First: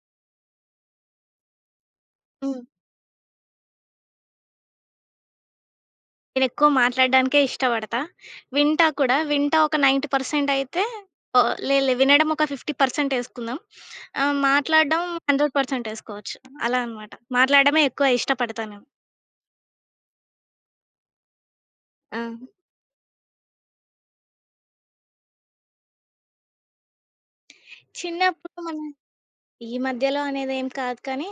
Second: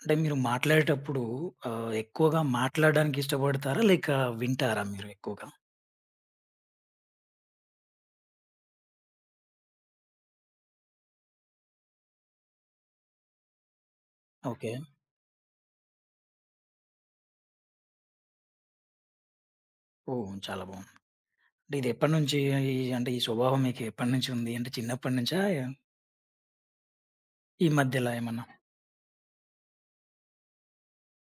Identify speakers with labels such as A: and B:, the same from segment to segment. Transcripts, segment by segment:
A: అంటే మీరు మాట్లాడేటప్పుడు ఎక్కువగా
B: హ్మ్.
A: మాట్లాడడానికి ఇష్టపడతారా? లేక వింటారా మీరు ఎక్కువగా?
B: నేనెక్కువ మాట్లాడడానికే ఇష్టపడతా. వింటా కూడా. వింటా ఒక 90% అయితే ఓహ్! లే లే వినడం ఒక 50% ఏసుకుందాం.
A: ఓకే.
B: మాట్లాడడం 100% ఏసుకోవచ్చు. అలా అనమాట. మాట్లాడడమే ఎక్కువ ఇష్టపడతా నేను.
A: ఓహ్! చాలా బాగుంది. అంటే ఇది
B: ఆ!
A: ఎప్పటినుంచి ఈ స్వభావం మీకు ఎప్పటినుంచి ఉంది? అంటే చిన్నప్పటి నుంచా? ఈ మధ్యలా ఏమన్నా?
B: చిన్నప్పుడు మన ఈ మధ్యలో అనేదేం కాదు కానీ,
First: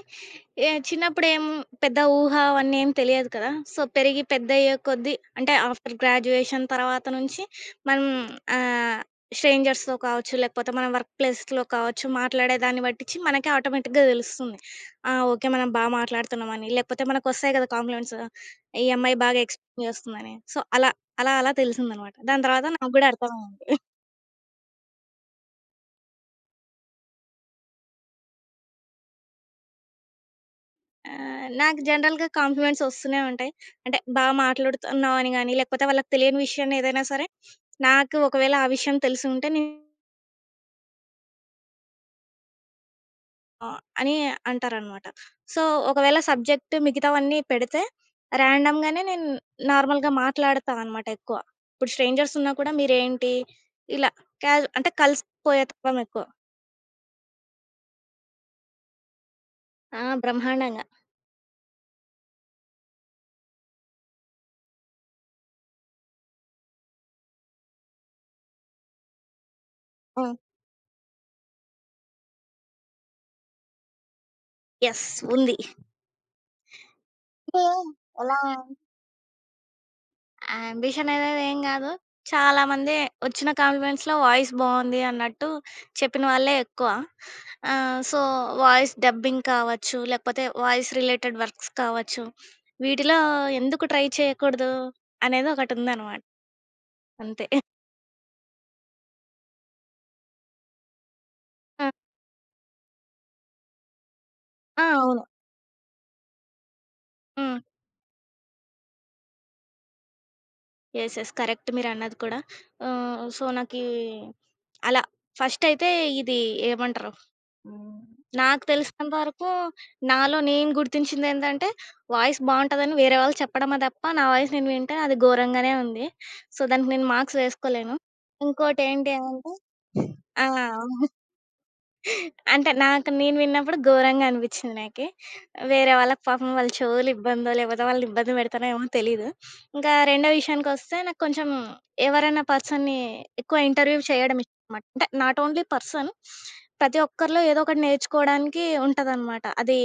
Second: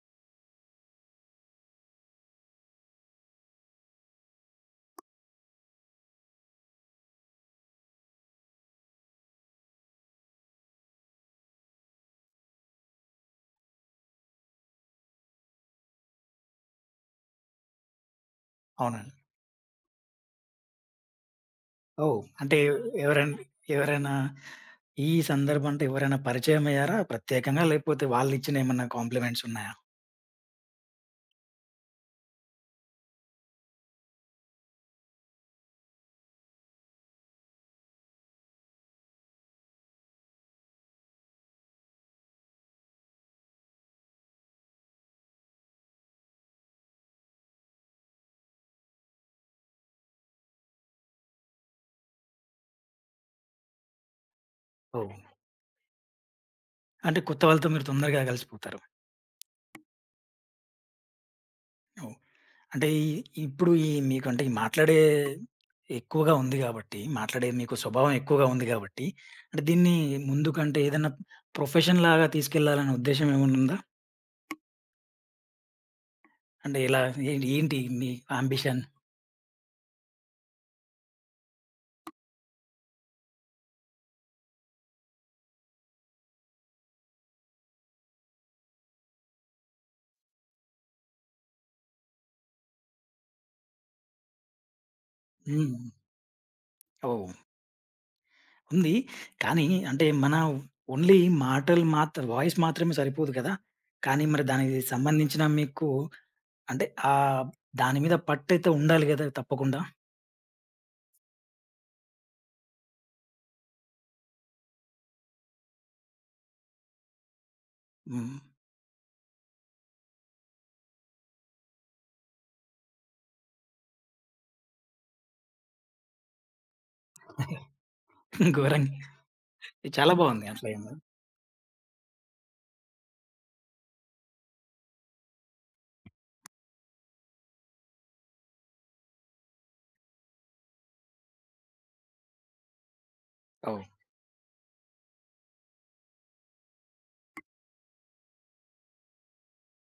B: ఏ చిన్నప్పుడేం పెద్ద ఊహ అవన్నీ ఏం తెలియదు కదా! సో, పెరిగి పెద్దయ్యే కొద్దీ అంటే ఆఫ్టర్ గ్రాడ్యుయేషన్ తర్వాత నుంచి మనం ఆహ్, స్ట్రేంజర్స్‌తో కావచ్చు, లేకపోతే మన వర్క్ ప్లేస్‌లో కావచ్చు, మాట్లాడే దాన్ని బట్టిచ్చి మనకే ఆటోమేటిక్‌గా తెలుస్తుంది. ఆ! ఓకే. మనం బా మాట్లాడుతున్నామని, లేకపోతే మనకొస్తాయి కదా కాంప్లిమెంట్స్. ఈ అమ్మాయి
A: అవునండి.
B: బాగా ఎక్స్‌ప్లెయిన్ చేస్తుందని. సో, అలా తెలిసిందనమాట.
A: ఓహ్!
B: దాని
A: అంటే
B: తర్వాత నాకు గూడా
A: ఎవరైనా
B: అర్థమయింది.
A: ఎవరైనా ఈ సందర్భం అంటే ఎవరైనా పరిచయం అయ్యారా ప్రత్యేకంగా? లేకపోతే వాళ్ళిచ్చిన ఏమన్నా కాంప్లిమెంట్స్ ఉన్నాయా?
B: నాకు జనరల్‌గా కాంప్లిమెంట్స్ ఒస్తూనే ఉంటాయి. అంటే బా మాట్లాడుతున్నావు అని గాని, లేకపోతే వాళ్ళకి తెలియని విషయాన్ని ఏదైనా సరే, నాకు ఒకవేళ ఆ విషయం తెలిసి ఉంటే నేను అని అంటారనమాట. సో, ఒకవేళ సబ్జెక్ట్ మిగతావన్నీ పెడితే ర్యాండమ్‌గానే నేను నార్మల్‌గా మాట్లాడతా అనమాట ఎక్కువ. ఇప్పుడు స్ట్రేంజర్స్ ఉన్నా కూడా మీరేంటి ఇలా క్యాజు అంటే
A: ఓహ్!
B: కలిసిపోయే తత్వం ఎక్కువ.
A: అంటే కొత్త వాళ్ళతో మీరు తొందరగా కలిసిపోతారు.
B: ఆ! బ్రహ్మాండంగా.
A: ఓహ్! అంటే ఈ ఇప్పుడు ఈ మీకంటే ఈ మాట్లాడే ఎక్కువగా ఉంది కాబట్టి, మాట్లాడే మీకు స్వభావం ఎక్కువగా ఉంది కాబట్టి, అంటే దీన్ని
B: హ్మ్.
A: ముందు కంటే ఏదైనా ప్రొఫెషన్‌లాగా తీసుకెళ్లాలనే ఉద్దేశ్యం ఏమైనా ఉందా?
B: యెస్ ఉంది.
A: అంటే ఎలా ఏ
B: అంటే
A: ఏంటి మీ
B: ఎలా
A: అంబిషన్?
B: యాంబిషన్ అనేది ఏం గాదు. చాలామంది వచ్చిన కాంప్లిమెంట్స్‌లో వాయిస్ బావుంది అన్నట్టు చెప్పిన వాళ్ళే ఎక్కువ. సో, వాయిస్ డబ్బింగ్ కావచ్చు, లేకపోతే వాయిస్ రిలేటెడ్ వర్క్స్ కావచ్చు. వీటిలో ఎందుకు ట్రై చేయకూడదు అనేది
A: హ్మ్.
B: ఒకటుందనమాట
A: ఓహ్!
B: అంతే.
A: ఉంది. కానీ అంటే మన ఓన్లీ మాటలు
B: ఆ!
A: మాత్ర వాయిస్ మాత్రమే సరిపోదు కదా! కానీ మరి దానికి
B: ఆ! అవును.
A: సంబంధించిన మీకు అంటే
B: హ్మ్.
A: దాని మీద పట్టయితే ఉండాలి కదా! తప్పకుండా.
B: యెస్. యెస్. కరెక్ట్ మీరన్నది కూడా. సో, నాకీ అలా ఫస్టయితే ఇది ఏమంటరు? హ్మ్.
A: హ్మ్.
B: నాకు తెలిసినంత వరకు నాలో నేను గుర్తించిందేంటంటే, వాయిస్ బావుంటదని వేరే వాళ్ళు చెప్పడమే తప్ప, నా వాయిస్ నేను వింటే అది ఘోరంగానే ఉంది. సో, దానికి నేను మార్క్స్ వేసుకోలేను.
A: ఘోరంగా
B: ఇంకోటేంటి అంటే
A: ఇది చాలా
B: ఆ!
A: బావుంది. అట్లా ఏం లేదు.
B: అంటే నాకు నేను విన్నప్పుడు ఘోరంగా అనిపిచ్చింది నాకి. వేరే వాళ్ళకి పాపం వాళ్ళ చెవులు ఇబ్బందో, లేకపోతే వాళ్ళని ఇబ్బంది పెడతానో ఏమో తెలీదు. ఇంకా రెండో విషయానికొస్తే నాకు కొంచెం ఎవరైనా పర్సన్‌ని ఎక్కువ
A: ఓహ్!
B: ఇంటర్వ్యూ చేయడం ఇష్టమనమాట. అంటే నాట్ ఓన్లీ పర్సన్. ప్రతి ఒక్కరిలో ఏదో ఒకటి నేర్చుకోవడానికి ఉంటదనమాట. అది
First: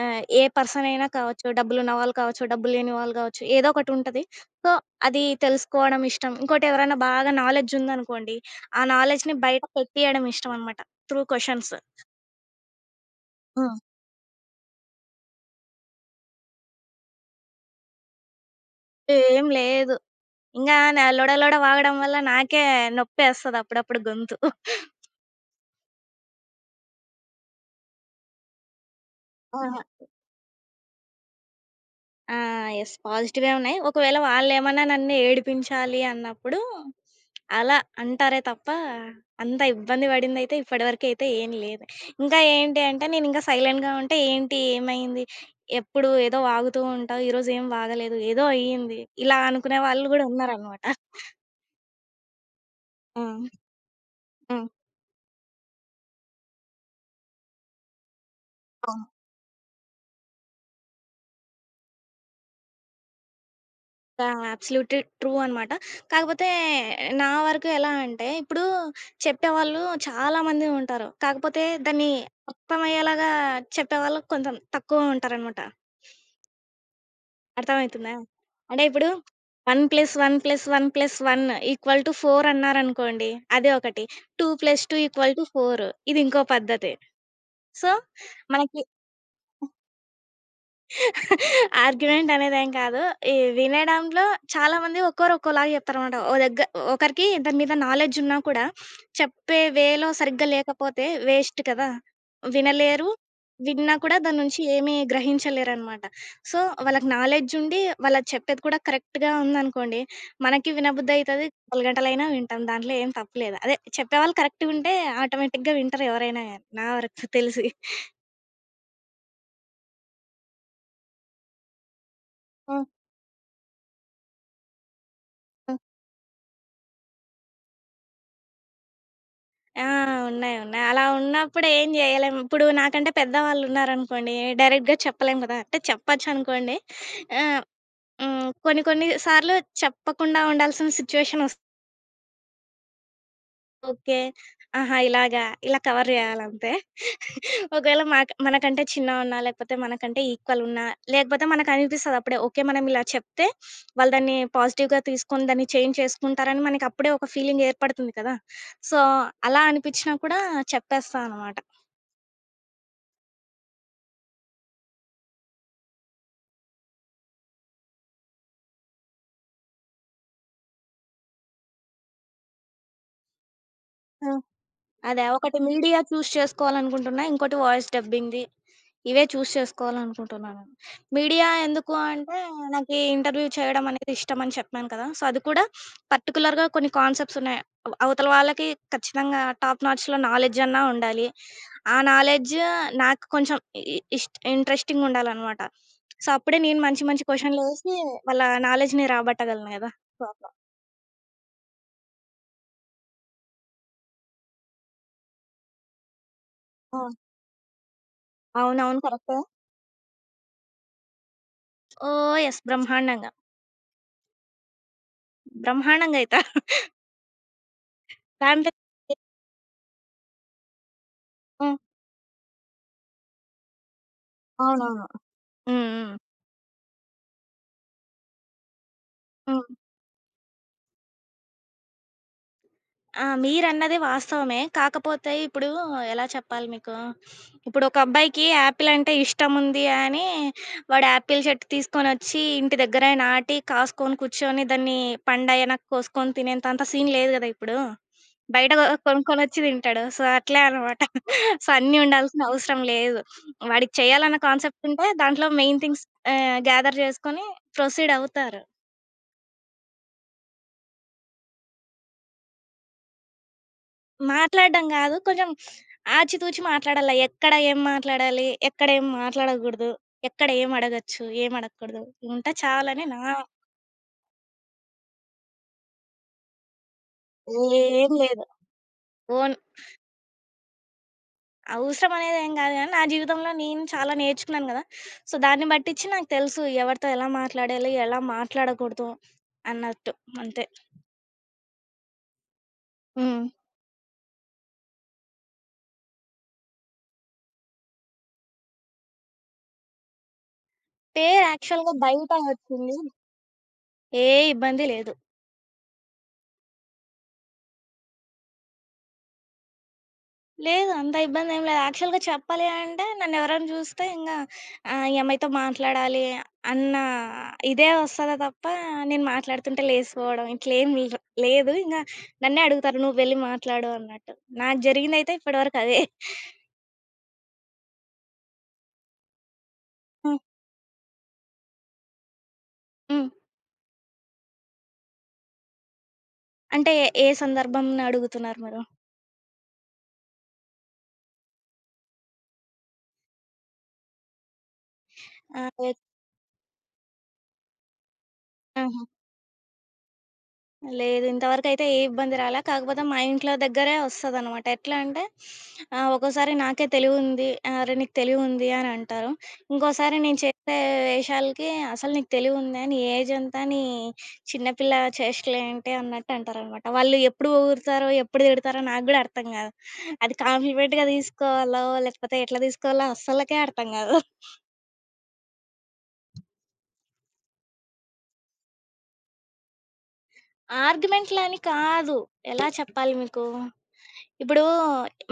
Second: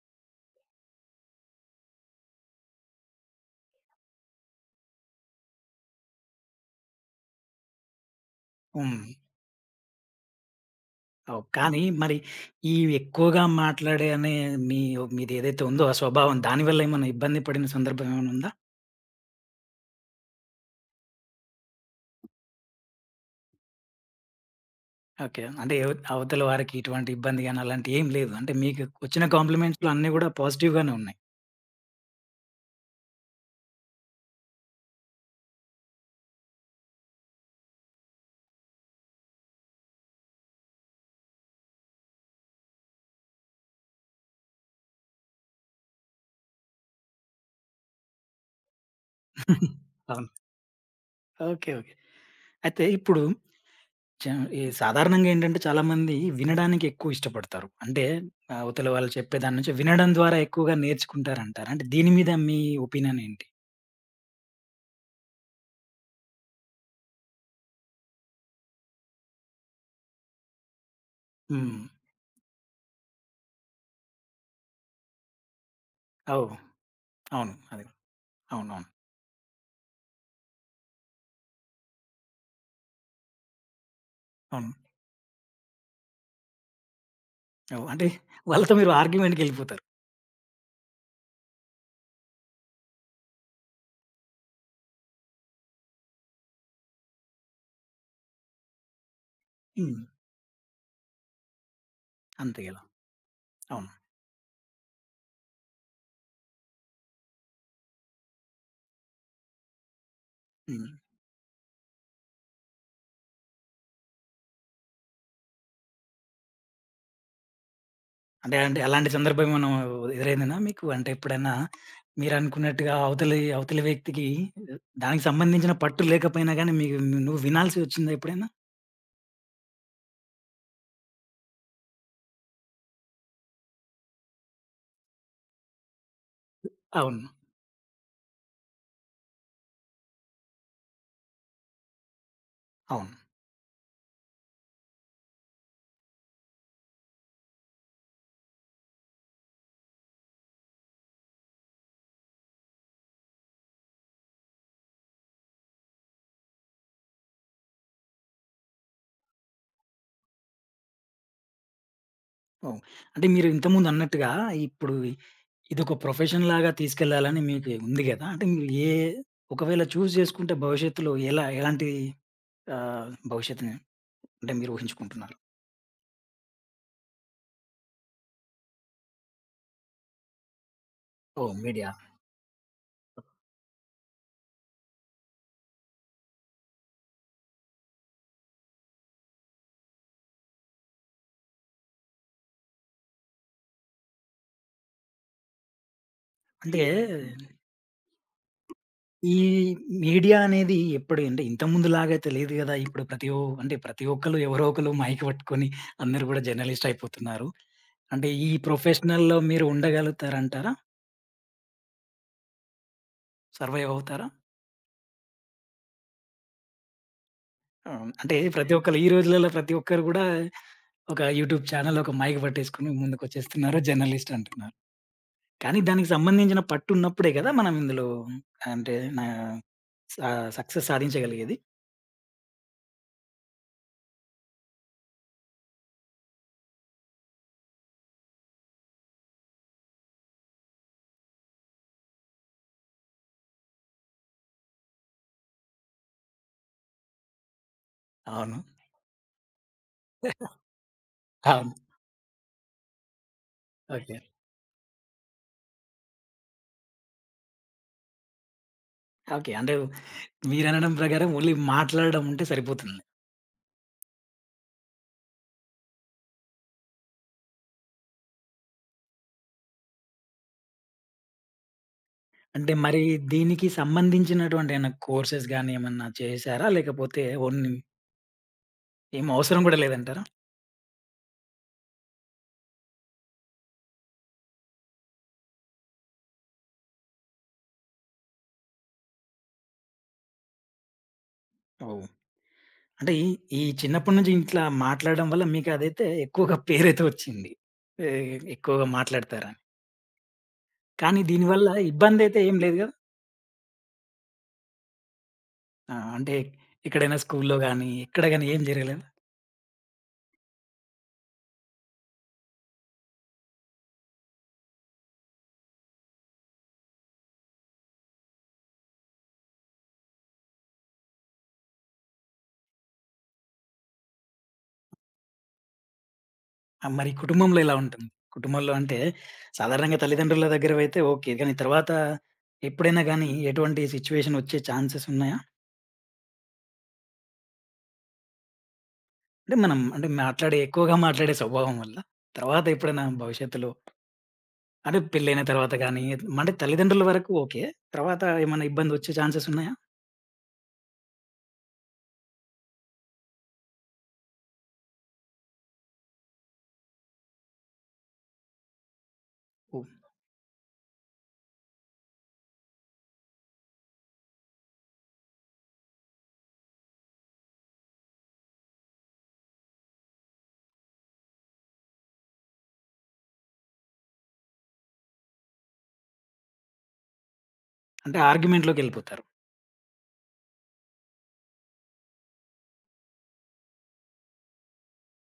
B: ఏ పర్సన్ అయినా కావచ్చు, డబ్బులున్న వాళ్ళు కావచ్చు, డబ్బు లేని వాళ్ళు కావచ్చు, ఏదో ఒకటుంటది. సో, అది తెలుసుకోవడం ఇష్టం. ఇంకోటి ఎవరైనా బాగా నాలెడ్జ్ ఉందనుకోండి, ఆ
A: హ్మ్.
B: నాలెడ్జ్‌ని బయట పెట్టియడం ఇష్టమనమాట. త్రూ
A: ఓహ్!
B: క్వెషన్స్.
A: కానీ మరి ఈ ఎక్కువగా
B: ఆ!
A: మాట్లాడే అనే మీ మీదేదైతే ఉందో ఆ స్వభావం దానివల్ల ఏమన్నా ఇబ్బంది పడిన సందర్భం ఏమైనా ఉందా?
B: ఏం లేదు. ఇంగా నా లొడ లొడ వాగడం వల్ల నాకే నొప్పేస్తది అప్పుడప్పుడు గొంతు.
A: ఓకే. అంటే అవతల వారికి ఇటువంటి ఇబ్బంది గాని అలాంటివి ఏం లేదు. అంటే మీకు వచ్చిన
B: ఆహా!
A: కాంప్లిమెంట్స్‌లో అన్నీ గూడా పాజిటివ్ గానే ఉన్నాయి.
B: ఆ! యెస్. పాజిటివే ఉన్నాయి. ఒకవేళ వాళ్ళేమన్నా నన్ను ఏడిపించాలి అన్నప్పుడు అలా అంటారే తప్ప అంత ఇబ్బంది పడిందయితే ఇప్పటివరకైతే ఏం లేదు. ఇంకా ఏంటి అంటే నేనింకా సైలెంట్‌గా ఉంటే ఏంటి ఏమైంది? ఎప్పుడు ఏదో వాగుతూ ఉంటావు. ఈరోజు ఏం వాగలేదు. ఏదో అయ్యింది. ఇలా అనుకునే వాళ్ళు గూడా
A: అవును.
B: ఉన్నారనమాట.
A: ఓకే. ఓకే. అయితే ఇప్పుడు
B: ఆ!
A: చ ఈ
B: హ్మ్.
A: సాధారణంగా ఏంటంటే చాలామంది వినడానికి ఎక్కువ ఇష్టపడతారు. అంటే అవతల
B: అవును.
A: వాళ్ళు చెప్పే దాని నుంచి వినడం ద్వారా ఎక్కువగా నేర్చుకుంటారంటారు. అంటే దీని మీద మీ ఒపీనియన్ ఏంటి?
B: ఆ! అబ్సల్యూట్‌లీ ట్రూ అనమాట. కాకపోతే నా వరకు ఎలా అంటే, ఇప్పుడు చెప్పేవాళ్ళు చాలా మంది ఉంటారు. కాకపోతే
A: హ్మ్.
B: దాన్ని అర్థమయ్యేలాగా చెప్పేవాళ్ళు కొంచెం తక్కువ ఉంటారనమాట.
A: ఓహ్! అవును. అదే.
B: అర్థమవుతుందా? అంటే
A: అవునవును.
B: ఇప్పుడు 1+1+1+1 = 4 అన్నారనుకోండి, అది ఒకటి.
A: అవును.
B: 2+2 = 4 ఇది ఇంకో పద్ధతి.
A: ఓహ్!
B: సో,
A: అంటే వాళ్ళతో
B: మనకి
A: మీరు ఆర్గ్యుమెంట్‌కెళ్ళిపోతారు.
B: ఆర్గ్యుమెంట్ అనేదేం కాదు. ఈ వినడంలో చాలామంది ఒక్కోరు ఒక్కోలాగా చెప్తారనమాట. ఓ దగ్గ ఒకరికి దాని మీద నాలెడ్జ్ ఉన్నా కూడా చెప్పే
A: హ్మ్.
B: వేలో సరిగ్గా లేకపోతే వేస్ట్ కదా!
A: అంతే గదా!
B: వినలేరు.
A: అవును.
B: విన్నా కూడా దాని నుంచి ఏమీ గ్రహించలేరనమాట. సో, వాళ్ళకి నాలెడ్జ్ ఉండి వాళ్ళు చెప్పేది కూడా కరెక్ట్‌గా ఉందనుకోండి, మనకి
A: హ్మ్.
B: వినబుద్ధయితది. గంటలగంటలైనా వింటాం. దాంట్లో ఏం తప్పులేదు. అదే చెప్పేవాళ్ళు కరెక్ట్‌గుంటే ఆటోమేటిక్‌గా వింటారు ఎవరైనా గానీ నా వరకు తెలిసి.
A: అంటే అంటే అలాంటి సందర్భం ఏమన్నా ఎదురైందేనా మీకు? అంటే ఎప్పుడైనా
B: హ్మ్.
A: మీరనుకున్నట్టుగా అవతలి అవతలి వ్యక్తికి దానికి సంబంధించిన
B: హ్మ్.
A: పట్టు లేకపోయినా గానీ మీకు నువ్వు వినాల్సి వచ్చిందా ఎప్పుడైనా?
B: ఆ! ఉన్నాయి. ఉన్నాయి. అలా ఉన్నప్పుడు ఏం జేయలేం. ఇప్పుడు నాకంటే పెద్దవాళ్ళున్నారనుకోండి, డైరెక్ట్‌గా చెప్పలేం గదా! అంటే చెప్పొచ్చనుకోండి.
A: అవును.
B: ఆహ్, హ్మ్. కొన్ని కొన్ని సార్లు చెప్పకుండా ఉండాల్సిన సిచ్యువేషనొస్తుంది.
A: అవును.
B: ఓకే. ఆహా! ఇలాగా ఇలా కవర్ జేయాలంతే. ఒకవేళ మాక్ మనకంటే చిన్నవున్నా, లేకపోతే మనకంటే ఈక్వలున్నా, లేకపోతే మనకనిపిస్తది అప్పుడే, ఓకే. మనం ఇలా చెప్తే వాళ్ళు దాన్ని పాజిటివ్‌గా తీసుకొని దాన్ని చేంజ్ చేసుకుంటారని మనకప్పుడే ఒక ఫీలింగ్ ఏర్పడుతుంది కదా! సో, అలా అనిపిచ్చినా కూడా చెప్పేస్తా అనమాట.
A: అవును. అంటే మీరు ఇంతకుముందు అన్నట్టుగా ఇప్పుడు ఇదొక ప్రొఫెషన్ లాగా తీసుకెళ్ళాలని మీకు ఉంది గదా! అంటే మీరు ఒకవేళ చూజ్ చేసుకుంటే భవిష్యత్తులో ఎలా ఎలాంటి భవిష్యత్తుని అంటే మీరు
B: అదా!
A: ఊహించుకుంటున్నారు?
B: ఒకటి మీడియా చూస్ చేసుకోవాలనుకుంటున్నా. ఇంకోటి వాయిస్ డబ్బింగ్‌ది. ఇవే చూస్ చేసుకోవాలనుకుంటున్నాను. మీడియా
A: ఓహ్! మీడియా.
B: ఎందుకు అంటే, నాకీ ఇంటర్వ్యూ చేయడం అనేది ఇష్టమని చెప్పాను కదా! సో, అది కూడా పర్టిక్యులర్‌గా కొన్ని కాన్సెప్ట్స్ ఉన్నాయి. అవ్ అవతల వాళ్ళకి ఖచ్చితంగా టాప్ నాచ్‌లో నాలెడ్జ్ అన్నా ఉండాలి. ఆ నాలెడ్జ్ నాకు కొంచెం ఇ ఇ ఇష్ట్ ఇంట్రెస్టింగ్ ఉండాలనమాట. సో, అప్పుడే
A: అంటే
B: నేను మంచి మంచి క్వెషన్‌లేసి వాళ్ళ నాలెడ్జ్‌ని
A: ఈ
B: రాబట్టగలను గదా! సో,
A: మీడియా
B: అట్లా.
A: అనేది ఎప్పుడు అంటే ఇంతకుముందులాగా అయితే లేదు గదా! ఇప్పుడు ప్రతి ఒ అంటే ప్రతి ఒక్కళ్ళు ఎవరో ఒకళ్ళు మైక్ పట్టుకొని అందరూ గూడా జర్నలిస్ట్
B: ఆ!
A: అయిపోతున్నారు. అంటే ఈ
B: అవునవును.
A: ప్రొఫెషనల్‌లో
B: కరెక్టే.
A: మీరు ఉండగలుగుతారంటారా?
B: ఓహ్! యెస్. బ్రహ్మాండంగా.
A: సర్వైవ్ అవుతారా?
B: బ్రహ్మాండంగా అయితే.
A: అంటే
B: దాంట్లో
A: ప్రతి ఒక్కళ్ళు ఈ రోజులలో ప్రతి ఒక్కరు గూడా ఒక యూట్యూబ్
B: హ్మ్.
A: ఛానెల్, ఒక మైక్ పట్టేసుకొని ముందుకొచ్చేస్తున్నారు. జర్నలిస్ట్ అంటున్నారు.
B: అవునవును.
A: కానీ
B: హ్మ్.
A: దానికి
B: హ్మ్.
A: సంబంధించిన పట్టు ఉన్నప్పుడే గదా! మనం ఇందులో అంటే నా
B: హ్మ్.
A: స సక్సెస్ సాధించగలిగేది.
B: ఆ! మీరన్నది వాస్తవమే. కాకపోతే ఇప్పుడు ఎలా చెప్పాలి మీకు? ఇప్పుడు ఒక అబ్బాయికి యాపిల్ అంటే ఇష్టముంది అని వాడు యాపిల్ చెట్టు తీసుకొనొచ్చి ఇంటి దగ్గర నాటి, కాసుకొని కూర్చొని దాన్ని పండయ్యేనాక కోసుకొని తినేంత అంత సీన్ లేదు గదా! ఇప్పుడు.
A: అవును.
B: బయట కొనుక్కొనొచ్చి తింటాడు. సో, అట్లే అనమాట. సో,
A: అవును.
B: అన్నీ ఉండాల్సిన అవసరం లేదు. వాడికి
A: ఓకే.
B: చేయాలన్న కాన్సెప్ట్ ఉంటే దాంట్లో మెయిన్ థింగ్స్ గ్యాదర్ జేసుకొని ప్రొసీడ్ అవుతారు.
A: ఓకే. అంటే మీరనడం ప్రకారం ఓన్లీ మాట్లాడడం ఉంటే సరిపోతుంది.
B: మాట్లాడడం గాదు. కొంచెం ఆచితూచి మాట్లాడాల. ఎక్కడ ఏం మాట్లాడాలి? ఎక్కడ ఏం మాట్లాడగూడదు? ఎక్కడ ఏం అడగొచ్చు? ఏం అడగకూడదు? ఉంటే
A: అంటే మరి
B: చాలని నా
A: దీనికి సంబంధించినటువంటి ఏమైనా కోర్సెస్ గాని ఏమన్నా చేశారా? లేకపోతే ఓన్లీ
B: ఏం లేదు.
A: ఏం
B: ఓన్
A: అవసరం కూడా లేదంటారా?
B: అవసరం అనేది ఏం గాదు గానీ, నా జీవితంలో నేను చాలా నేర్చుకున్నాను గదా! సో, దాన్ని బట్టిచ్చి నాకు తెలుసు ఎవరితో ఎలా మాట్లాడాలి? ఎలా మాట్లాడకూడదు? అన్నట్టు అంతే.
A: ఓహ్! అంటే ఈ
B: హ్మ్.
A: ఈ చిన్నప్పటి నుంచి ఇట్లా మాట్లాడడం వల్ల మీకు అదైతే ఎక్కువగా పేరైతే వచ్చింది. ఎ ఎక్కువగా మాట్లాడతారని. కానీ
B: పేరు
A: దీనివల్ల
B: యాక్చువల్‌గా బయట
A: ఇబ్బందైతే ఏం లేదు గదా?
B: వచ్చింది. ఏ ఇబ్బంది లేదు.
A: ఆ! అంటే ఎక్కడైనా స్కూల్‌లో గాని, ఎక్కడ గాని ఏం జరగలేదా?
B: లేదు. అంత ఇబ్బందేం లేదు. యాక్చువల్‌గా చెప్పాలి అంటే నన్నెవరైనా చూస్తే ఇంగ ఈ అమ్మాయితో మాట్లాడాలి అన్న ఇదే వస్తదే తప్ప, నేను మాట్లాడుతుంటే లేసిపోవడం ఇట్లేం లేదు. ఇంగ నన్నే అడుగుతారు "నువ్వు వెళ్లి మాట్లాడు" అన్నట్టు. నాకు జరిగిందయితే ఇప్పటివరకు అదే.
A: ఆ! మరి కుటుంబంలో ఎలా ఉంటుంది? కుటుంబంలో అంటే సాధారణంగా
B: హ్మ్.
A: తల్లిదండ్రుల దగ్గరవైతే ఓకే. కానీ తర్వాత ఎప్పుడైనా
B: హ్మ్.
A: గానీ ఎటువంటి సిట్యుయేషన్ వచ్చే ఛాన్సెస్ ఉన్నాయా?
B: అంటే ఏ సందర్భంన అడుగుతున్నారు మీరు?
A: అంటే మనం అంటే మాట్లాడే ఎక్కువగా మాట్లాడే స్వభావం వల్ల తర్వాత ఎప్పుడైనా భవిష్యత్తులో అంటే పెళ్లైన
B: ఆహ్,
A: తర్వాత
B: ఎ
A: గానీ అంటే తల్లిదండ్రుల వరకు ఓకే. తర్వాత ఏమైనా
B: ఆహా!
A: ఇబ్బందొచ్చే ఛాన్సెస్ ఉన్నాయా?
B: లేదు. ఇంతవరకైతే ఏ ఇబ్బంది రాలా. కాకపోతే మా ఇంట్లో దగ్గరే ఒస్తదనమాట. ఎట్లా అంటే ఒక్కోసారి నాకే తెలివుంది, "అరె! నీకు తెలివుంది" అని అంటారు.
A: ఓహ్!
B: ఇంకోసారి నేను చేసే వేషాలకి, "అసలు నీకు తెలివుందా? నీ ఏజ్ ఎంత? నీ చిన్నపిల్ల చేష్టలేంటి?" అన్నట్టు అంటారనమాట. వాళ్ళు ఎప్పుడు పొగుడుతారో, ఎప్పుడు తిడతారో నాకు గూడా అర్థం గాదు. అది కాంప్లిమెంట్‌గా తీసుకోవాలో, లేకపోతే ఎట్లా తీసుకోవాలో అస్సలకే అర్థం గాదు.
A: అంటే ఆర్గ్యుమెంట్‌లోకెళ్ళిపోతారు.
B: ఆర్గ్యుమెంట్‌లని కాదు. ఎలా చెప్పాలి మీకు? ఇప్పుడు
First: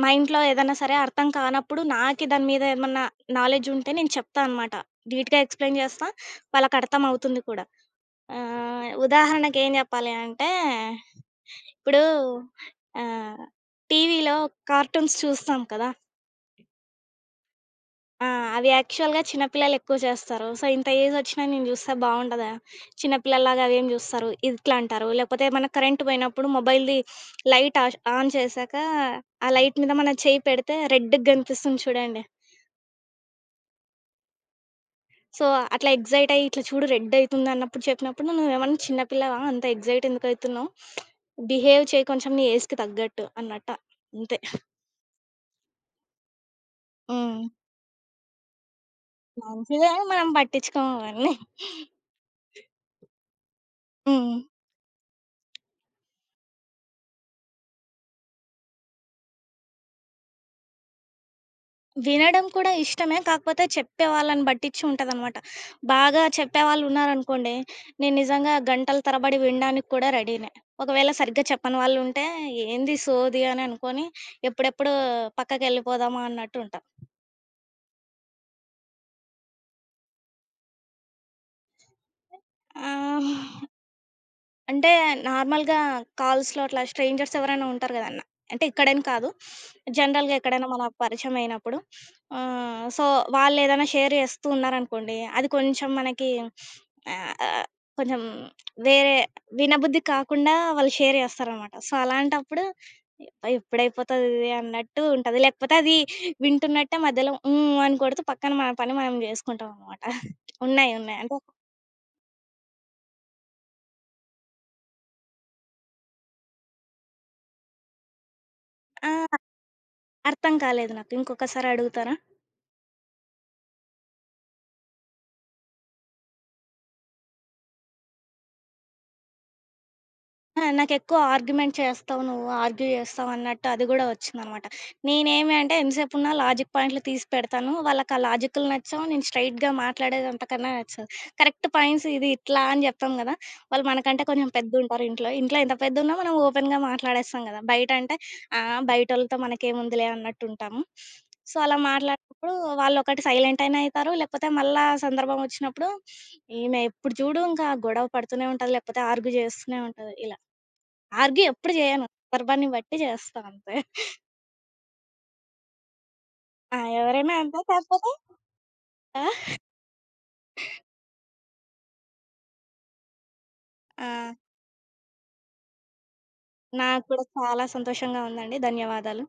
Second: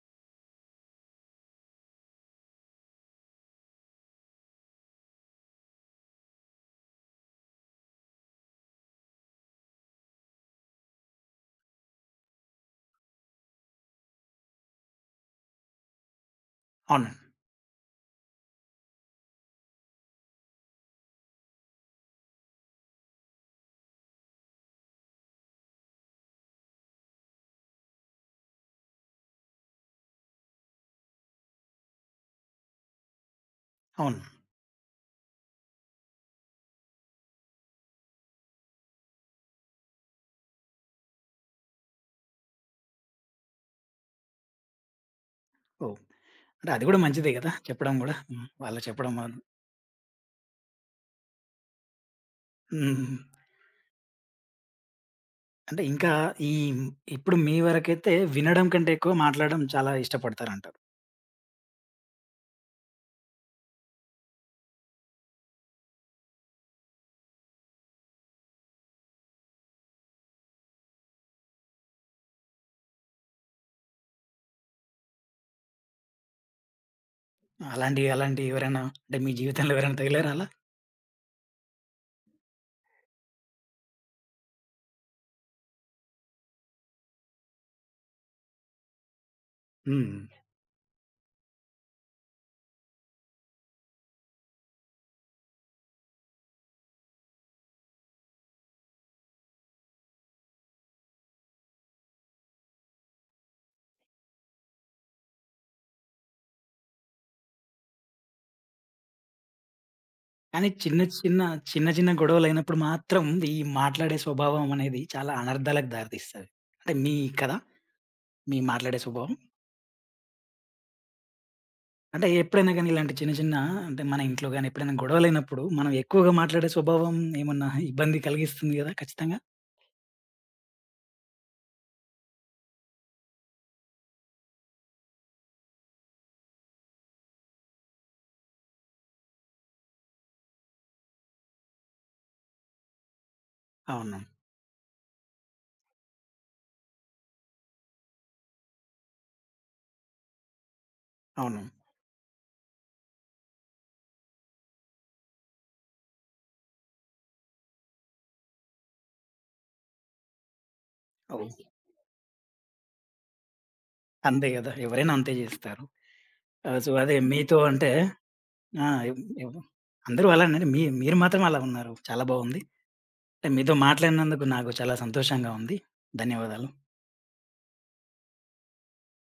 B: మా ఇంట్లో ఏదన్నా సరే అర్థం కానప్పుడు నాకి దాని మీద ఏమన్నా నాలెడ్జ్ ఉంటే నేను చెప్తా అనమాట. నీట్‌గా ఎక్స్‌ప్లెయిన్ చేస్తా. వాళ్ళకి అర్థం అవుతుంది కూడా. ఉదాహరణకి ఏం చెప్పాలి అంటే ఇప్పుడు ఆహ్, టీవీలో కార్టూన్స్ చూస్తాం కదా!
A: అవునండి.
B: ఆ! అవి యాక్చువల్‌గా చిన్న పిల్లలెక్కువ చేస్తారు. సో, ఇంత ఏజొచ్చినా నేను జూస్తే బావుండదా? చిన్న పిల్లల్లాగా అవేం జూస్తారు? ఇట్లంటారు. లేకపోతే ఏమన్నా కరెంట్ బోయినప్పుడు మొబైల్‌ది లైట్ ఆష్ ఆన్ చేశాక, ఆ లైట్ మీద మన చెయ్యి పెడితే రెడ్‌గా గనిపిస్తుంది చూడండి.
A: అవును.
B: సో, అట్లా ఎక్సైట్ అయ్యి ఇట్లా చూడు రెడ్డయితుందన్నప్పుడు చెప్పినప్పుడు నువ్వేమన్నా చిన్న పిల్లవా? అంత ఎక్సైట్ ఎందుకయితున్నావు? బిహేవ్ చెయ్యి కొంచెం నీ ఏజ్‌కి తగ్గట్టు అన్నట్టు. అంతే.
A: ఓహ్! అంటే అది గూడా మంచిదే
B: హ్మ్.
A: గదా! చెప్పడం గూడా. హ్మ్. వాళ్ళు చెప్పడం వల్ల.
B: మంచిదే మనం పట్టించుకోమవన్నీ.
A: హ్మ్.
B: హ్మ్.
A: అంటే ఇంకా ఈ ఇప్పుడు మీ వరకైతే వినడం కంటే ఎక్కువ మాట్లాడడం చాలా ఇష్టపడతారంటారు.
B: వినడం కూడా ఇష్టమే. కాకపోతే చెప్పే వాళ్ళని బట్టిచ్చి ఉంటదనమాట. బాగా చెప్పేవాళ్ళున్నారనుకోండి, నేను నిజంగా గంటల తరబడి వినడానికి కూడా రెడీనే. ఒకవేళ సరిగ్గా చెప్పని వాళ్ళుంటే, ఏంది సోది అని అనుకోని, ఎప్పుడెప్పుడు పక్కకెళ్ళిపోదామా అన్నట్టు ఉంటా.
A: అలాంటి అలాంటి ఎవరైనా అంటే మీ జీవితంలో ఎవరైనా తగిలారా అలా?
B: ఆ! అంటే నార్మల్‌గా కాల్స్‌లో అట్లా స్ట్రేంజర్స్ ఎవరైనా ఉంటారు గదన్న. అంటే ఇక్కడని కాదు.
A: హ్మ్.
B: జనరల్‌గా ఎక్కడైనా మన పరిచయం అయినప్పుడు సో, వాళ్ళేదైనా షేర్ చేస్తూ ఉన్నారనుకోండి, అది కొంచెం మనకి ఆహ్, కొంచెం వేరే వినబుద్ధి కాకుండా వాళ్ళు షేర్ చేస్తారనమాట. సో, అలాంటప్పుడు "అబ్బా! ఎప్పుడైపోతది ఇది" అన్నట్టు ఉంటది. లేకపోతే అది వింటున్నట్టే మధ్యలో హ్మ్. అని కొడుతూ పక్కన మన పని మనం జేసుకుంటామనమాట.
A: కానీ
B: ఉన్నాయి, ఉన్నాయి. అంటే
A: చిన్న చిన్న గొడవలైనప్పుడు మాత్రం ఈ మాట్లాడే స్వభావం అనేది చాలా అనర్థాలకు దారితీస్తది. అంటే మీ కదా! మీ మాట్లాడే
B: ఆ!
A: స్వభావం.
B: అర్థం కాలేదు నాకు. ఇంకొకసారి అడుగుతారా?
A: అంటే ఎప్పుడైనా గానీ ఇలాంటి చిన్న చిన్న అంటే మన ఇంట్లో గానీ ఎప్పుడైనా గొడవలైనప్పుడు మనం ఎక్కువగా మాట్లాడే స్వభావం ఏమన్నా ఇబ్బంది కలిగిస్తుంది గదా! ఖచ్చితంగా.
B: ఆ! నాకెక్కువ ఆర్గ్యుమెంట్ చేస్తావు నువ్వు, ఆర్గ్యూ చేస్తావు అన్నట్టు అది గూడా ఒచ్చిందనమాట. నేనేమి అంటే ఎంతసేపున్నా లాజిక్ పాయింట్లు తీసి పెడతాను. వాళ్ళకా లాజిక్కులు నచ్చవు. నేను స్ట్రెయిట్‌గా మాట్లాడేది అంతకన్నా నచ్చదు. కరెక్ట్ పాయింట్స్ ఇది ఇట్లా అని జెప్పాం గదా! వాళ్ళు
A: అవును.
B: మనకంటే కొంచెం పెద్దుంటారు ఇంట్లో. ఇంట్లో ఎంత పెద్దున్నా మనం ఓపెన్‌గా మాట్లాడేస్తాం గదా! బయట అంటే ఆ! బయటోళ్ళతో మనకేముందిలే అన్నట్టుంటాము. సో,
A: అవును.
B: అలా మాట్లాడినప్పుడు వాళ్ళొకటి సైలెంట్ అయినా అయితారు. లేకపోతే మళ్ళా సందర్భం ఒచ్చినప్పుడు ఈమె ఎప్పుడు జూడు ఇంకా గొడవ పడుతూనే ఉంటది. లేకపోతే ఆర్గ్యూ జేస్తూనే ఉంటది ఇలా. ఆర్గ్యూ
A: ఓహ్!
B: ఎప్పుడు జేయను. సందర్భాన్ని బట్టి చేస్తా అంతే.
A: అంతే గదా! ఎవరైనా అంతే జేస్తారు. ఆ!
B: ఆ!
A: సో, అదే
B: ఎవరైనా
A: మీతో
B: అంతే
A: అంటే
B: కాకపోతే
A: ఆ! ఎవ్
B: ఆ!
A: ఎవ్ అందరూ అలానండి. మీరు మాత్రం అలా ఉన్నారు. చాలా బావుంది. అంటే మీతో
B: ఆ!
A: మాట్లాడినందుకు నాకు చాలా సంతోషంగా ఉంది. ధన్యవాదాలు.
B: నాకు కూడా చాలా సంతోషంగా ఉందండి. ధన్యవాదాలు.